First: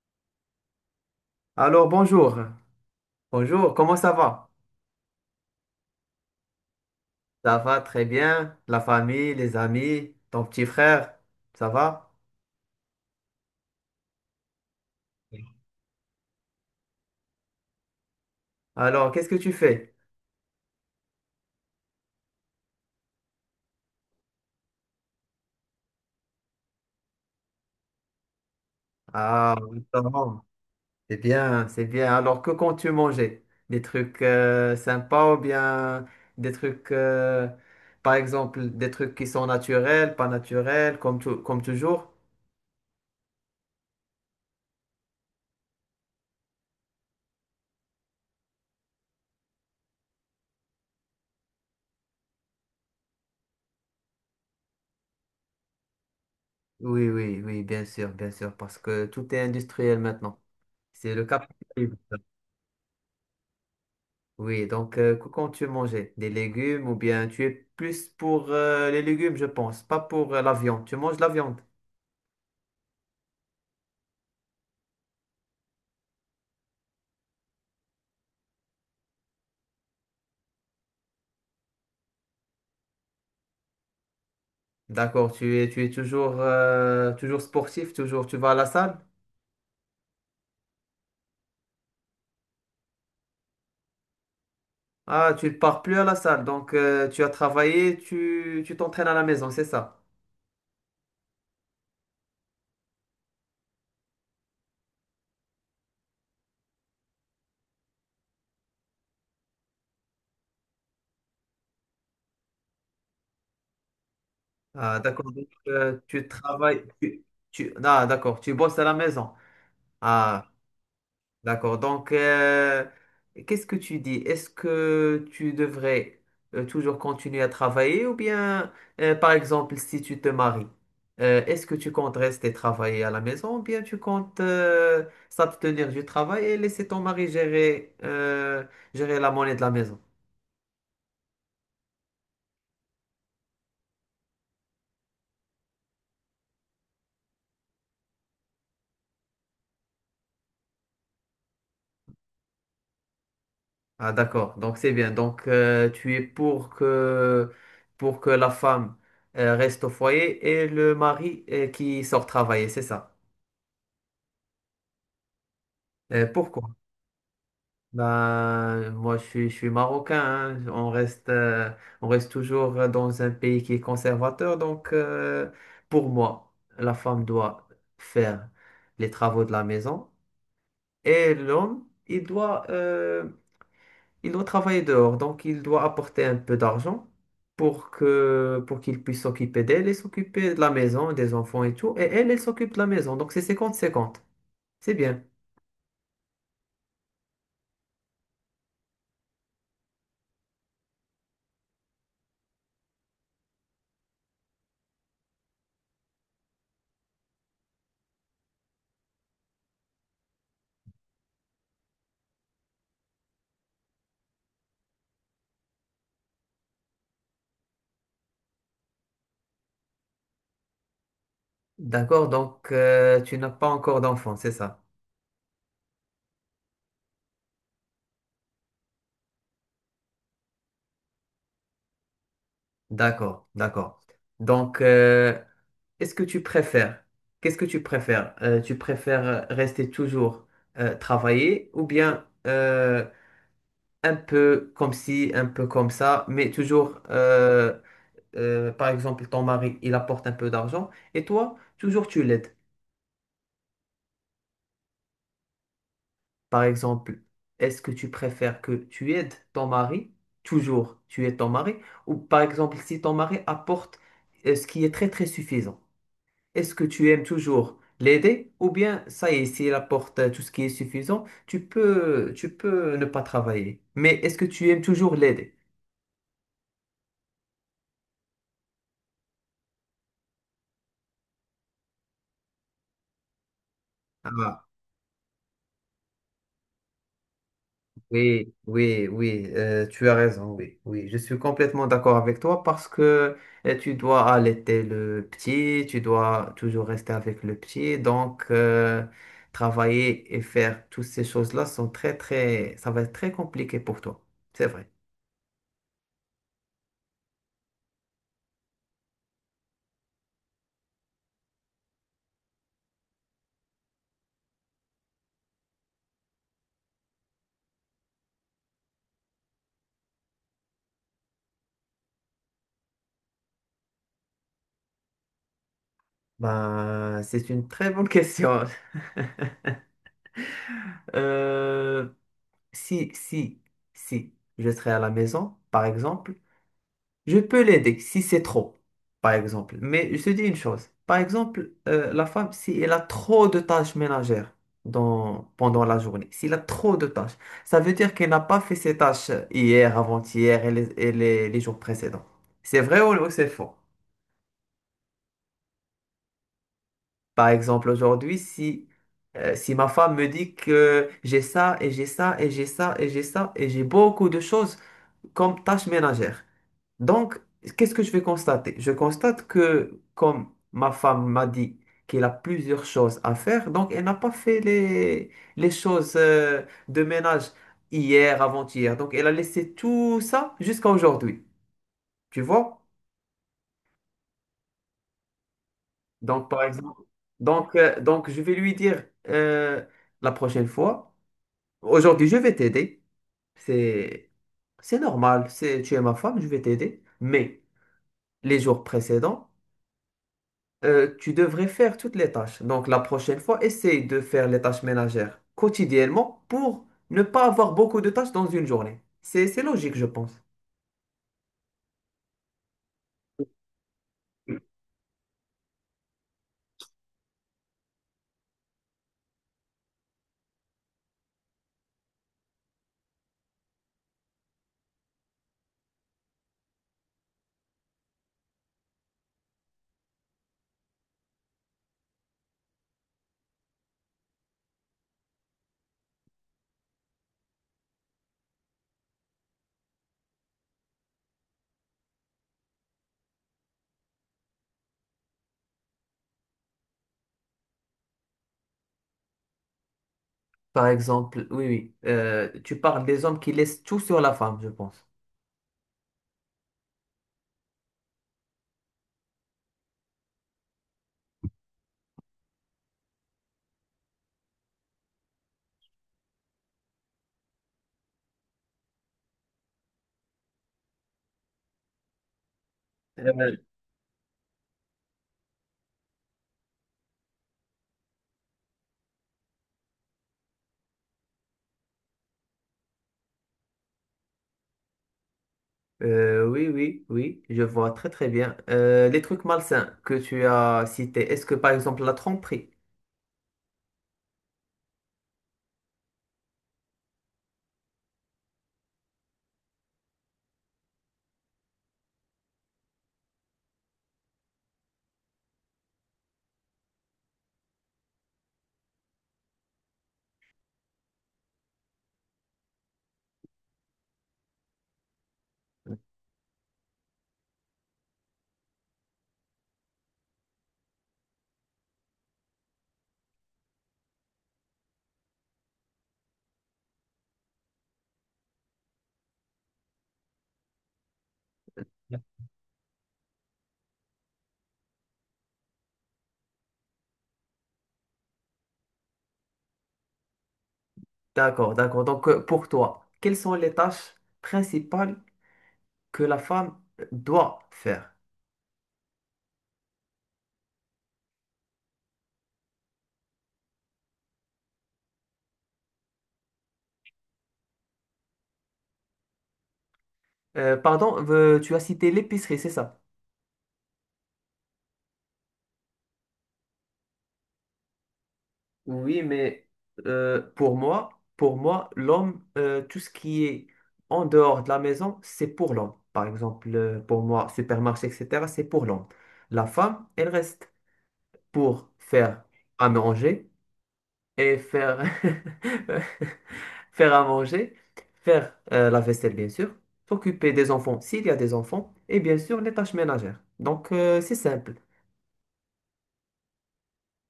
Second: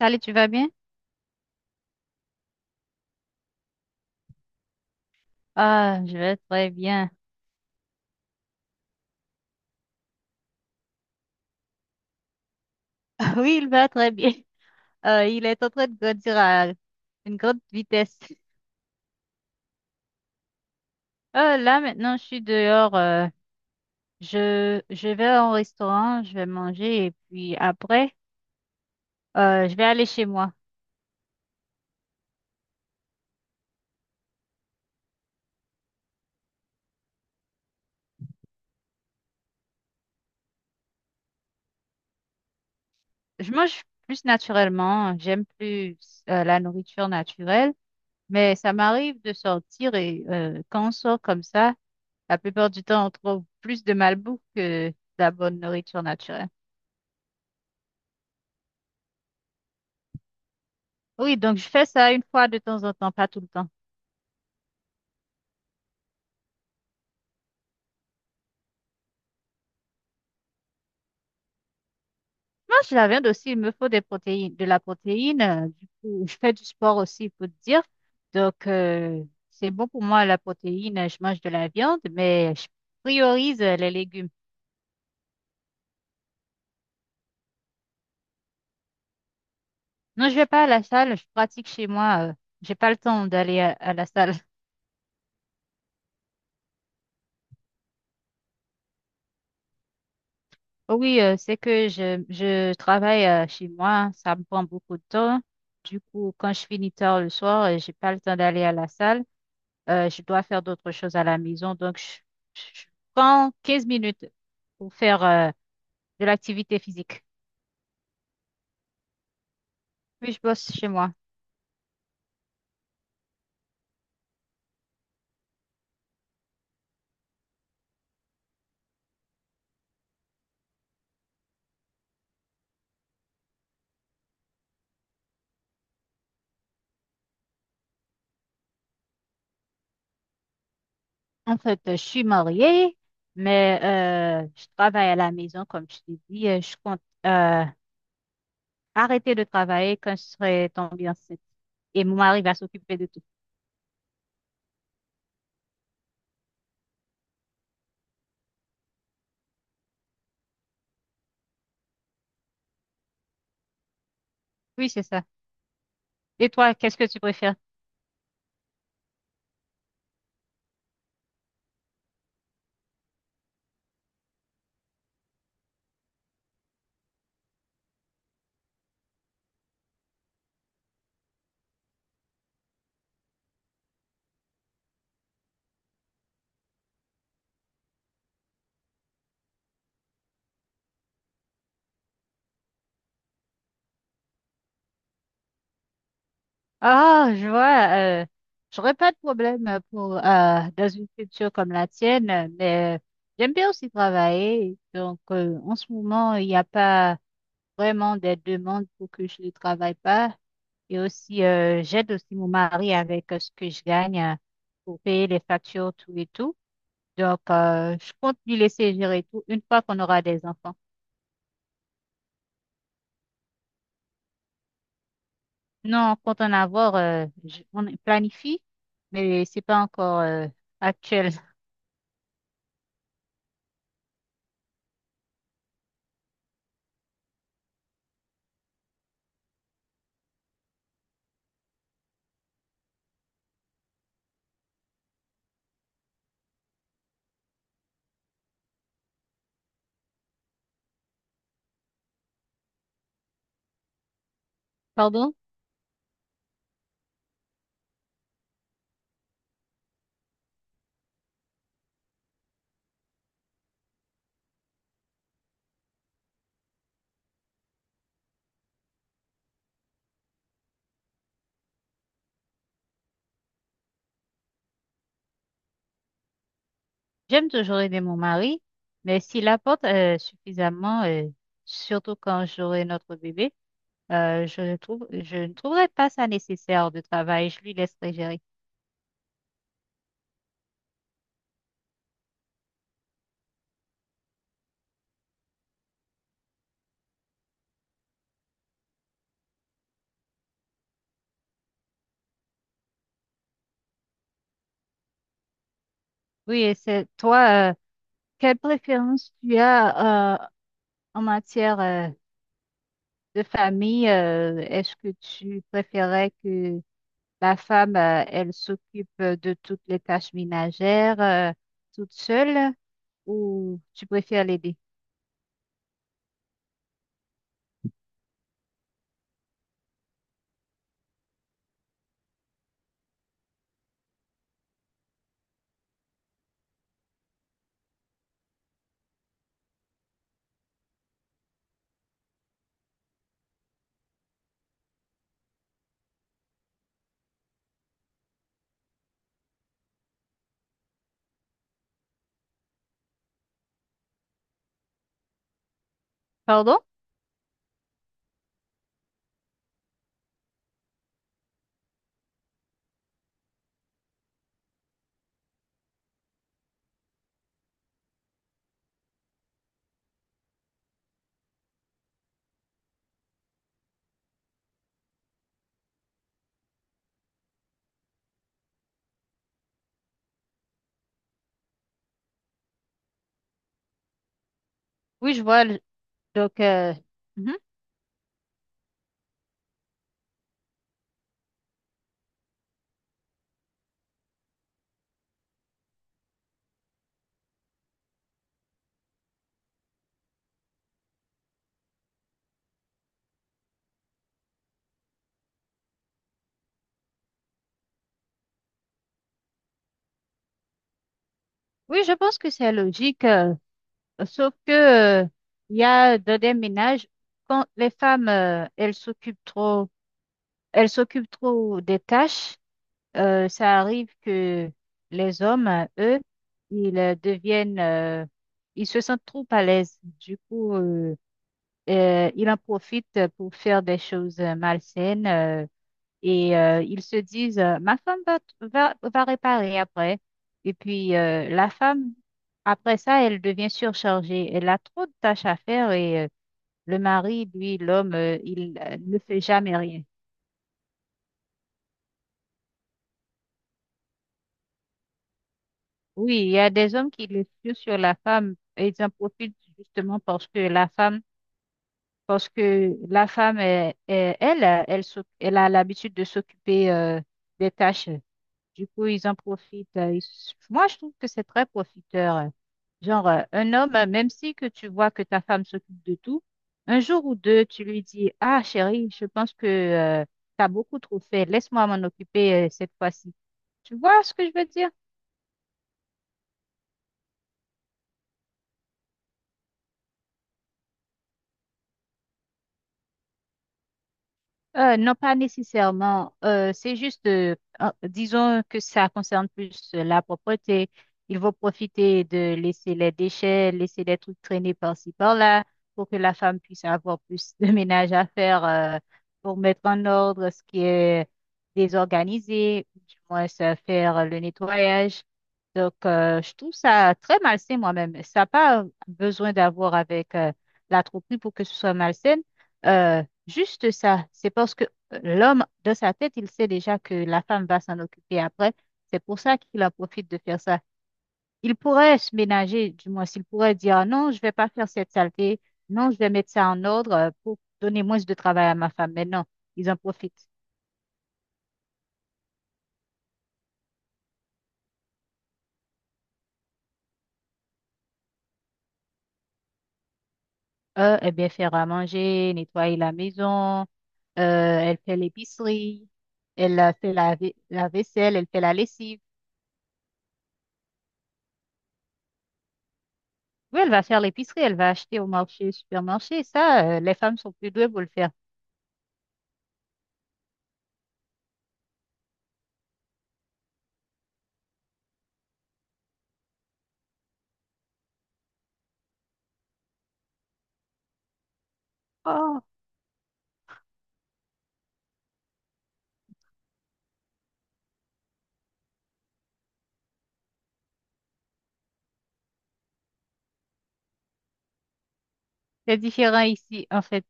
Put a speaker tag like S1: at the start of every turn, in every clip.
S1: Salut, tu vas bien?
S2: Alors, bonjour. Bonjour, comment ça va?
S1: Ah, je vais très bien.
S2: Ça va très bien. La famille, les amis, ton petit frère, ça va?
S1: Oui, il va très bien. Il est en train de grandir à une grande vitesse.
S2: Alors, qu'est-ce que tu fais?
S1: Là, maintenant, je suis dehors. Je vais au restaurant, je vais manger et puis après,
S2: Ah,
S1: je
S2: oui,
S1: vais
S2: ça
S1: aller chez
S2: va.
S1: moi.
S2: C'est bien, c'est bien. Alors, que comptes-tu manger? Des trucs sympas ou bien des trucs, par exemple, des trucs qui sont naturels, pas naturels, comme, comme toujours?
S1: Je mange plus naturellement. J'aime plus la nourriture naturelle, mais ça m'arrive de sortir et quand on sort comme ça, la plupart du temps, on trouve plus de malbouffe que de la bonne nourriture naturelle.
S2: Oui, oui, oui, bien sûr, parce que tout est industriel maintenant. C'est le
S1: Oui, donc je fais
S2: capitalisme.
S1: ça une fois de temps en temps, pas tout le temps.
S2: Oui, donc quand tu mangeais des légumes ou bien tu es plus pour les légumes, je pense, pas pour la viande. Tu manges la viande.
S1: Moi, je la viande aussi, il me faut des protéines, de la protéine. Du coup, je fais du sport aussi, il faut te dire. Donc, c'est bon pour moi, la protéine. Je mange de la viande, mais je priorise les légumes.
S2: D'accord, tu es toujours, toujours sportif, toujours tu vas à la salle.
S1: Non, je vais pas à la salle, je pratique chez moi. J'ai pas le temps d'aller à la salle.
S2: Ah, tu ne pars plus à la salle, donc tu as travaillé, tu t'entraînes à la maison, c'est ça.
S1: Oui, c'est que je travaille chez moi, ça me prend beaucoup de temps. Du coup, quand je finis tard le soir, j'ai pas le temps d'aller à la salle. Je dois faire d'autres choses à la maison. Donc, je prends 15 minutes pour
S2: Ah,
S1: faire
S2: d'accord, donc
S1: de
S2: tu
S1: l'activité
S2: travailles,
S1: physique.
S2: ah, d'accord, tu bosses à la maison.
S1: Puis, je
S2: Ah,
S1: bosse chez moi.
S2: D'accord. Donc, qu'est-ce que tu dis? Est-ce que tu devrais toujours continuer à travailler ou bien, par exemple, si tu te maries, est-ce que tu comptes rester travailler à la maison ou bien tu comptes s'abstenir du travail et laisser ton mari gérer, gérer la monnaie de la maison?
S1: En fait, je suis mariée, mais je travaille à la maison, comme je t'ai dit. Je compte euh, arrêter de travailler quand je serai tombée enceinte. Et mon mari va s'occuper de tout.
S2: Ah, d'accord. Donc, c'est bien. Donc, tu es pour que la femme reste au foyer et le mari qui sort travailler, c'est ça?
S1: Oui, c'est ça. Et
S2: Pourquoi?
S1: toi, qu'est-ce que tu préfères?
S2: Ben, moi, je suis marocain, hein. On reste toujours dans un pays qui est conservateur. Donc, pour moi, la femme doit faire les travaux de la maison et l'homme, il doit, il doit travailler dehors. Donc, il doit apporter un peu d'argent pour qu'il puisse s'occuper d'elle et s'occuper de la maison, des enfants et tout. Et elle, elle s'occupe de la maison. Donc, c'est 50-50. C'est bien.
S1: Ah, je vois. J'aurais pas de problème pour dans une culture comme la tienne, mais j'aime bien aussi travailler. Donc, en ce moment, il n'y a pas vraiment des demandes pour que je ne travaille pas. Et aussi, j'aide aussi mon mari avec ce que je gagne pour payer les factures, tout et tout. Donc, je compte lui laisser gérer tout une fois qu'on aura des enfants.
S2: D'accord. Donc, tu n'as pas encore d'enfant, c'est ça?
S1: Non, on compte en avoir, on planifie, mais c'est pas encore actuel.
S2: D'accord, d'accord. Donc, est-ce que tu préfères, qu'est-ce que tu préfères? Tu préfères rester toujours travailler ou bien un peu comme ci, un peu comme ça, mais toujours, par exemple, ton mari, il apporte un peu d'argent et toi, toujours tu l'aides.
S1: Pardon?
S2: Par exemple, est-ce que tu préfères que tu aides ton mari, toujours tu aides ton mari, ou par exemple, si ton mari apporte ce qui est très très suffisant? Est-ce que tu aimes toujours l'aider ou bien ça y est, s'il apporte tout ce qui est suffisant, tu peux ne pas travailler. Mais est-ce que tu aimes toujours l'aider?
S1: J'aime toujours aider mon mari, mais s'il apporte suffisamment, surtout quand j'aurai notre bébé,
S2: Ah,
S1: je ne trouverai pas ça nécessaire de travail. Je lui laisserai gérer.
S2: oui, oui, oui, tu as raison, oui, oui, je suis complètement d'accord avec toi parce que tu dois allaiter le petit, tu dois toujours rester avec le petit, donc travailler et faire toutes ces choses-là sont très, très, ça va être très compliqué pour toi, c'est vrai.
S1: Oui, et c'est toi, quelle préférence tu as en matière de famille? Est-ce que tu préférais que la femme, elle s'occupe de toutes les tâches ménagères toute seule ou tu préfères l'aider?
S2: Ben, c'est une très bonne question. Euh, si, si, si je serai à la maison, par exemple, je peux l'aider si c'est trop, par exemple. Mais je te dis une chose, par exemple, la femme, si elle a trop de tâches ménagères pendant la journée, s'il a trop de tâches, ça veut dire qu'elle n'a pas fait ses tâches hier, avant-hier et les jours précédents. C'est vrai ou c'est faux?
S1: Pardon?
S2: Par exemple, aujourd'hui, si... si ma femme me dit que j'ai ça et j'ai ça et j'ai ça et j'ai ça et j'ai beaucoup de choses, comme tâche ménagère. Donc, qu'est-ce que je vais constater? Je constate que comme ma femme m'a dit qu'elle a plusieurs choses à faire, donc elle n'a pas fait les choses de ménage hier, avant-hier. Donc, elle a laissé tout ça jusqu'à aujourd'hui. Tu vois?
S1: Oui, je vois.
S2: Donc,
S1: Donc,
S2: par
S1: euh,
S2: exemple,
S1: mhm.
S2: donc je vais lui dire la prochaine fois, aujourd'hui, je vais t'aider. C'est, c'est normal, c'est, tu es ma femme, je vais t'aider. Mais les jours précédents, tu devrais faire toutes les tâches. Donc la prochaine fois, essaye de faire les tâches ménagères quotidiennement pour ne pas avoir beaucoup de tâches dans une journée. C'est logique, je pense.
S1: Oui, je pense que c'est logique, sauf que, euh, il y a dans des ménages, quand les femmes, elles s'occupent trop des tâches, ça arrive que les hommes, eux, ils euh, deviennent, euh, ils se sentent trop à l'aise. Du coup, ils en profitent pour faire des choses malsaines. Et ils se disent, ma femme va réparer après. Et puis, la femme, après ça, elle devient surchargée. Elle a trop de tâches à faire et le mari, lui, l'homme, il ne fait jamais rien.
S2: Par exemple, oui, oui, tu parles des hommes qui laissent tout sur la femme, je pense.
S1: Oui, il y a des hommes qui le tuent sur la femme et ils en profitent justement parce que la femme, parce que la femme, elle, elle, elle a l'habitude de s'occuper des tâches. Du coup, ils en profitent. Moi, je trouve que c'est très profiteur. Genre,
S2: Euh,
S1: un homme, même si que tu vois que ta femme s'occupe de tout, un jour ou deux, tu lui dis, ah, chérie, je pense que tu as beaucoup trop fait. Laisse-moi m'en occuper cette fois-ci. Tu vois ce que je veux dire?
S2: Oui, oui, oui, je vois très très bien. Les trucs malsains que tu as cités, est-ce que par exemple la tromperie?
S1: Non, pas nécessairement. Euh, c'est juste, disons que ça concerne plus la propreté. Ils vont profiter de laisser les déchets, laisser des trucs traîner par-ci, par-là, pour que la femme puisse avoir plus de ménage à faire, pour mettre en ordre ce qui est désorganisé, ou du moins ça, faire le nettoyage. Donc, je trouve ça très malsain moi-même. Ça n'a pas besoin d'avoir avec la tromperie pour que ce soit malsain. Euh, Juste ça, c'est parce que l'homme, dans sa tête, il sait déjà que la femme va s'en occuper après. C'est pour ça qu'il en profite de faire ça. Il pourrait se ménager, du moins s'il pourrait dire ah non, je vais pas faire cette saleté, non, je vais mettre ça en ordre pour donner moins de travail à ma femme. Mais non, ils en profitent.
S2: D'accord, d'accord. Donc pour toi, quelles sont les tâches principales que la femme doit faire?
S1: Eux, eh bien, faire à manger, nettoyer la maison, elle fait l'épicerie, elle fait la vaisselle, elle fait la lessive.
S2: Pardon, tu as cité l'épicerie, c'est ça?
S1: Oui, elle va faire l'épicerie, elle va acheter au marché, supermarché. Ça, les femmes sont plus douées pour le faire.
S2: Oui, mais Euh, pour moi, pour moi, l'homme, tout ce qui est en dehors de la maison, c'est pour l'homme. Par exemple, pour moi, supermarché, etc., c'est pour l'homme. La femme, elle reste pour faire
S1: Oh,
S2: à manger et faire, faire à manger, faire la vaisselle, bien sûr, s'occuper des enfants s'il y a des enfants, et bien sûr, les tâches ménagères. Donc, c'est simple.
S1: c'est différent ici, en fait.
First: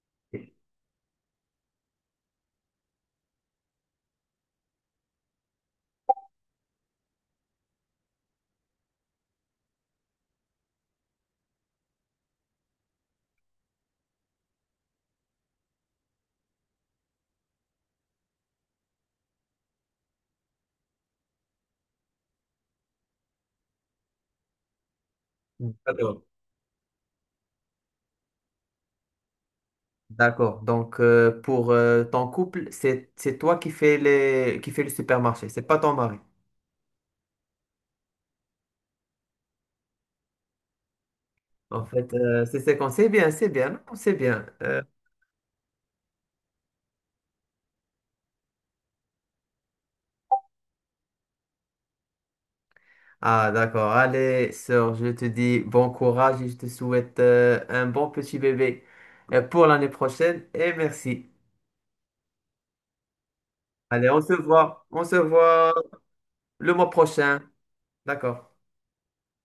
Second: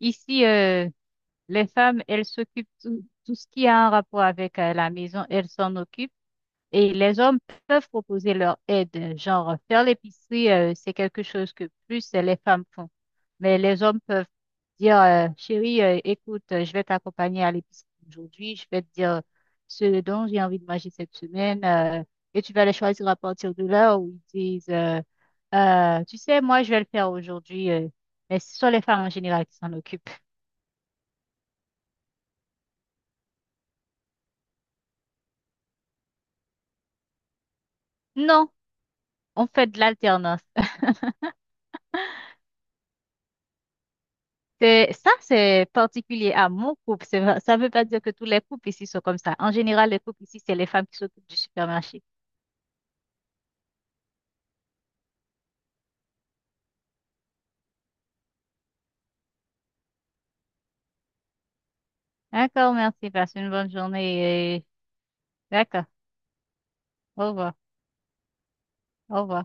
S1: Ici, les femmes, elles s'occupent tout, tout ce qui a un rapport avec la maison, elles s'en occupent. Et les hommes peuvent proposer leur aide, genre faire l'épicerie, c'est quelque chose que plus les femmes font. Mais les hommes peuvent dire, chérie, écoute, je vais t'accompagner à l'épicerie aujourd'hui, je vais te dire ce dont j'ai envie de manger cette semaine, et tu vas les choisir à partir de là où ils disent, tu sais, moi, je vais le faire aujourd'hui, mais ce sont les femmes en général qui s'en occupent.
S2: D'accord. Donc, pour ton couple, c'est toi qui fais les qui fais le supermarché, c'est pas ton mari.
S1: Non, on fait de l'alternance.
S2: En fait, c'est bien, non, c'est bien.
S1: C'est, ça, c'est particulier à mon couple. Ça ne veut pas dire que tous les couples ici sont comme ça. En général, les couples ici, c'est les femmes qui s'occupent du supermarché.
S2: D'accord. Allez, sœur, je te dis bon courage et je te souhaite un bon petit bébé pour l'année prochaine et merci.
S1: D'accord, merci. Passe une bonne
S2: Allez,
S1: journée. Et-
S2: on se voit
S1: D'accord.
S2: le mois
S1: Au
S2: prochain.
S1: revoir.
S2: D'accord.
S1: Au revoir.